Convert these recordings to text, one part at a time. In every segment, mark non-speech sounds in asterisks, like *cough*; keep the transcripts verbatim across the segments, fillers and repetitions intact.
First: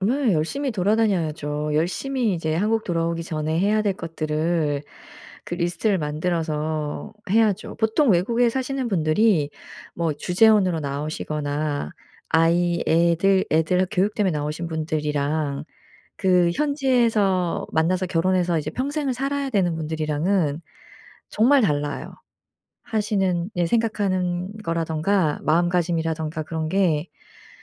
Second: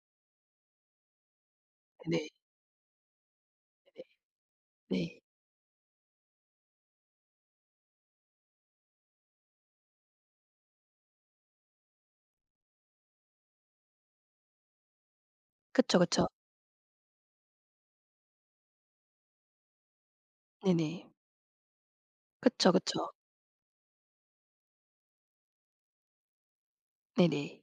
네. 열심히 돌아다녀야죠. 네. 열심히 이제 한국 돌아오기 전에 해야 될 네네. 것들을 네. 그 리스트를 만들어서 해야죠. 보통 외국에 사시는 분들이 뭐 주재원으로 나오시거나 아이 애들 애들 학 교육 때문에 나오신 분들이랑 그쵸, 그쵸. 그 현지에서 만나서 결혼해서 이제 평생을 살아야 되는 분들이랑은 네네. 정말 달라요. 그쵸, 그쵸. 하시는 예 생각하는 거라든가 마음가짐이라든가 그런 게 네네.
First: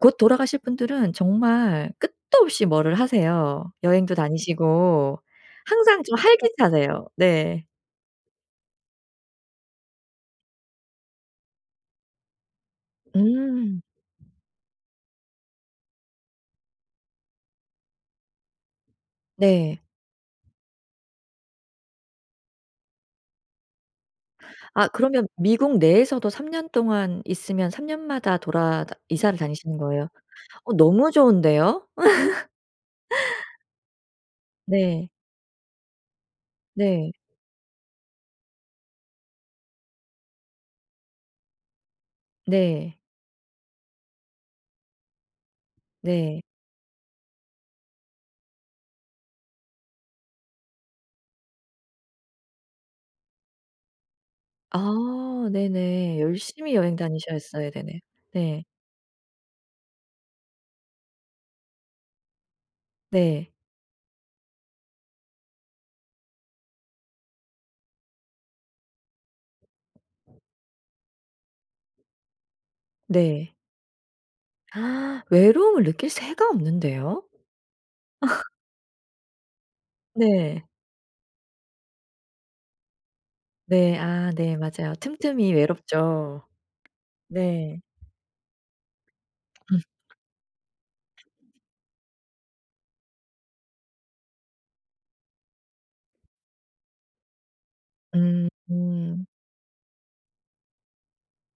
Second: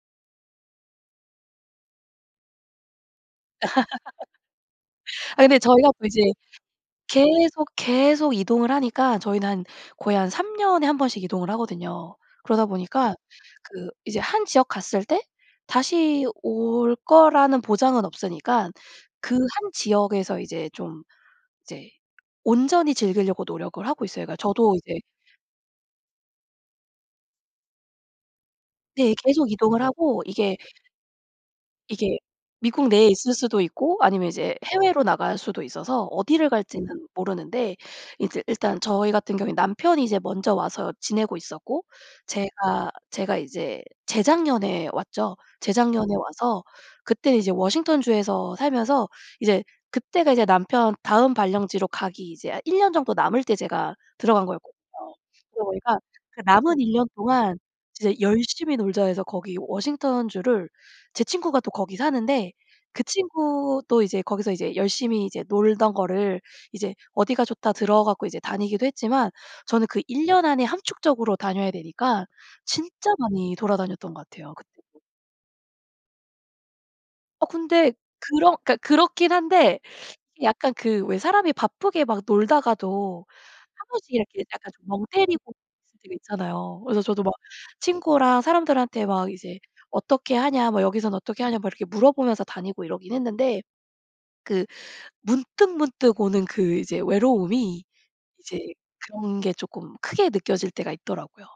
곧 돌아가실 분들은 정말 끝도 없이 뭐를 하세요. 여행도 *laughs* 다니시고 아 근데 저희가 항상 또 좀 이제 활기차세요. 네. 계속, 계속 이동을 하니까 저희는 한 거의 한 삼 년에 한 번씩 이동을 하거든요. 그러다 보니까 음. 그 이제 한 지역 갔을 때 다시 올 거라는 보장은 없으니깐 그 한 네. 지역에서 이제 좀 이제 온전히 즐기려고 노력을 하고 있어요. 그러니까 저도 아 이제 그러면 미국 내에서도 삼 년 동안 있으면 삼 년마다 돌아다 네 이사를 계속 다니시는 이동을 거예요? 하고 이게 어 너무 좋은데요? 이게 미국 내에 있을 *laughs* 수도 있고 아니면 이제 해외로 네. 나갈 수도 있어서 어디를 갈지는 네. 모르는데 이제 일단 저희 같은 경우엔 남편이 이제 먼저 와서 지내고 있었고 제가 네. 제가 이제 재작년에 왔죠. 재작년에 네. 와서 그때는 이제 워싱턴주에서 살면서 이제 그때가 이제 남편 다음 발령지로 가기 이제 아 일 년 정도 남을 때 제가 들어간 거였거든요. 아 그러다 보니까 네네. 그 열심히 남은 일 여행 년 동안 다니셨어야 되네. 이제 네. '열심히 놀자.' 해서 거기 워싱턴주를 제 친구가 또 거기 사는데 그 네. 친구도 이제 거기서 이제 열심히 이제 놀던 거를 이제 "어디가 좋다." 들어 갖고 이제 다니기도 했지만 저는 그 일 년 안에 함축적으로 다녀야 되니까 진짜 네. 많이 돌아다녔던 것 같아요 그때도. *gasps* 외로움을 느낄 새가 없는데요? 어 근데 *laughs* 그런 그러니까 그렇긴 한데 이게 네. 약간 그 왜 사람이 바쁘게 막 놀다가도 한 네. 번씩 아 이렇게 네. 약간 좀 맞아요. 멍 때리고 틈틈이 있을 때가 외롭죠. 있잖아요. 그래서 저도 막 네. 친구랑 사람들한테 막 이제 음. "어떻게 하냐? 뭐 여기선 어떻게 하냐?" 막 이렇게 물어보면서 다니고 이러긴 했는데 그 문득문득 오는 그 이제 외로움이 이제 음. 그런 게 조금 크게 느껴질 때가 있더라고요.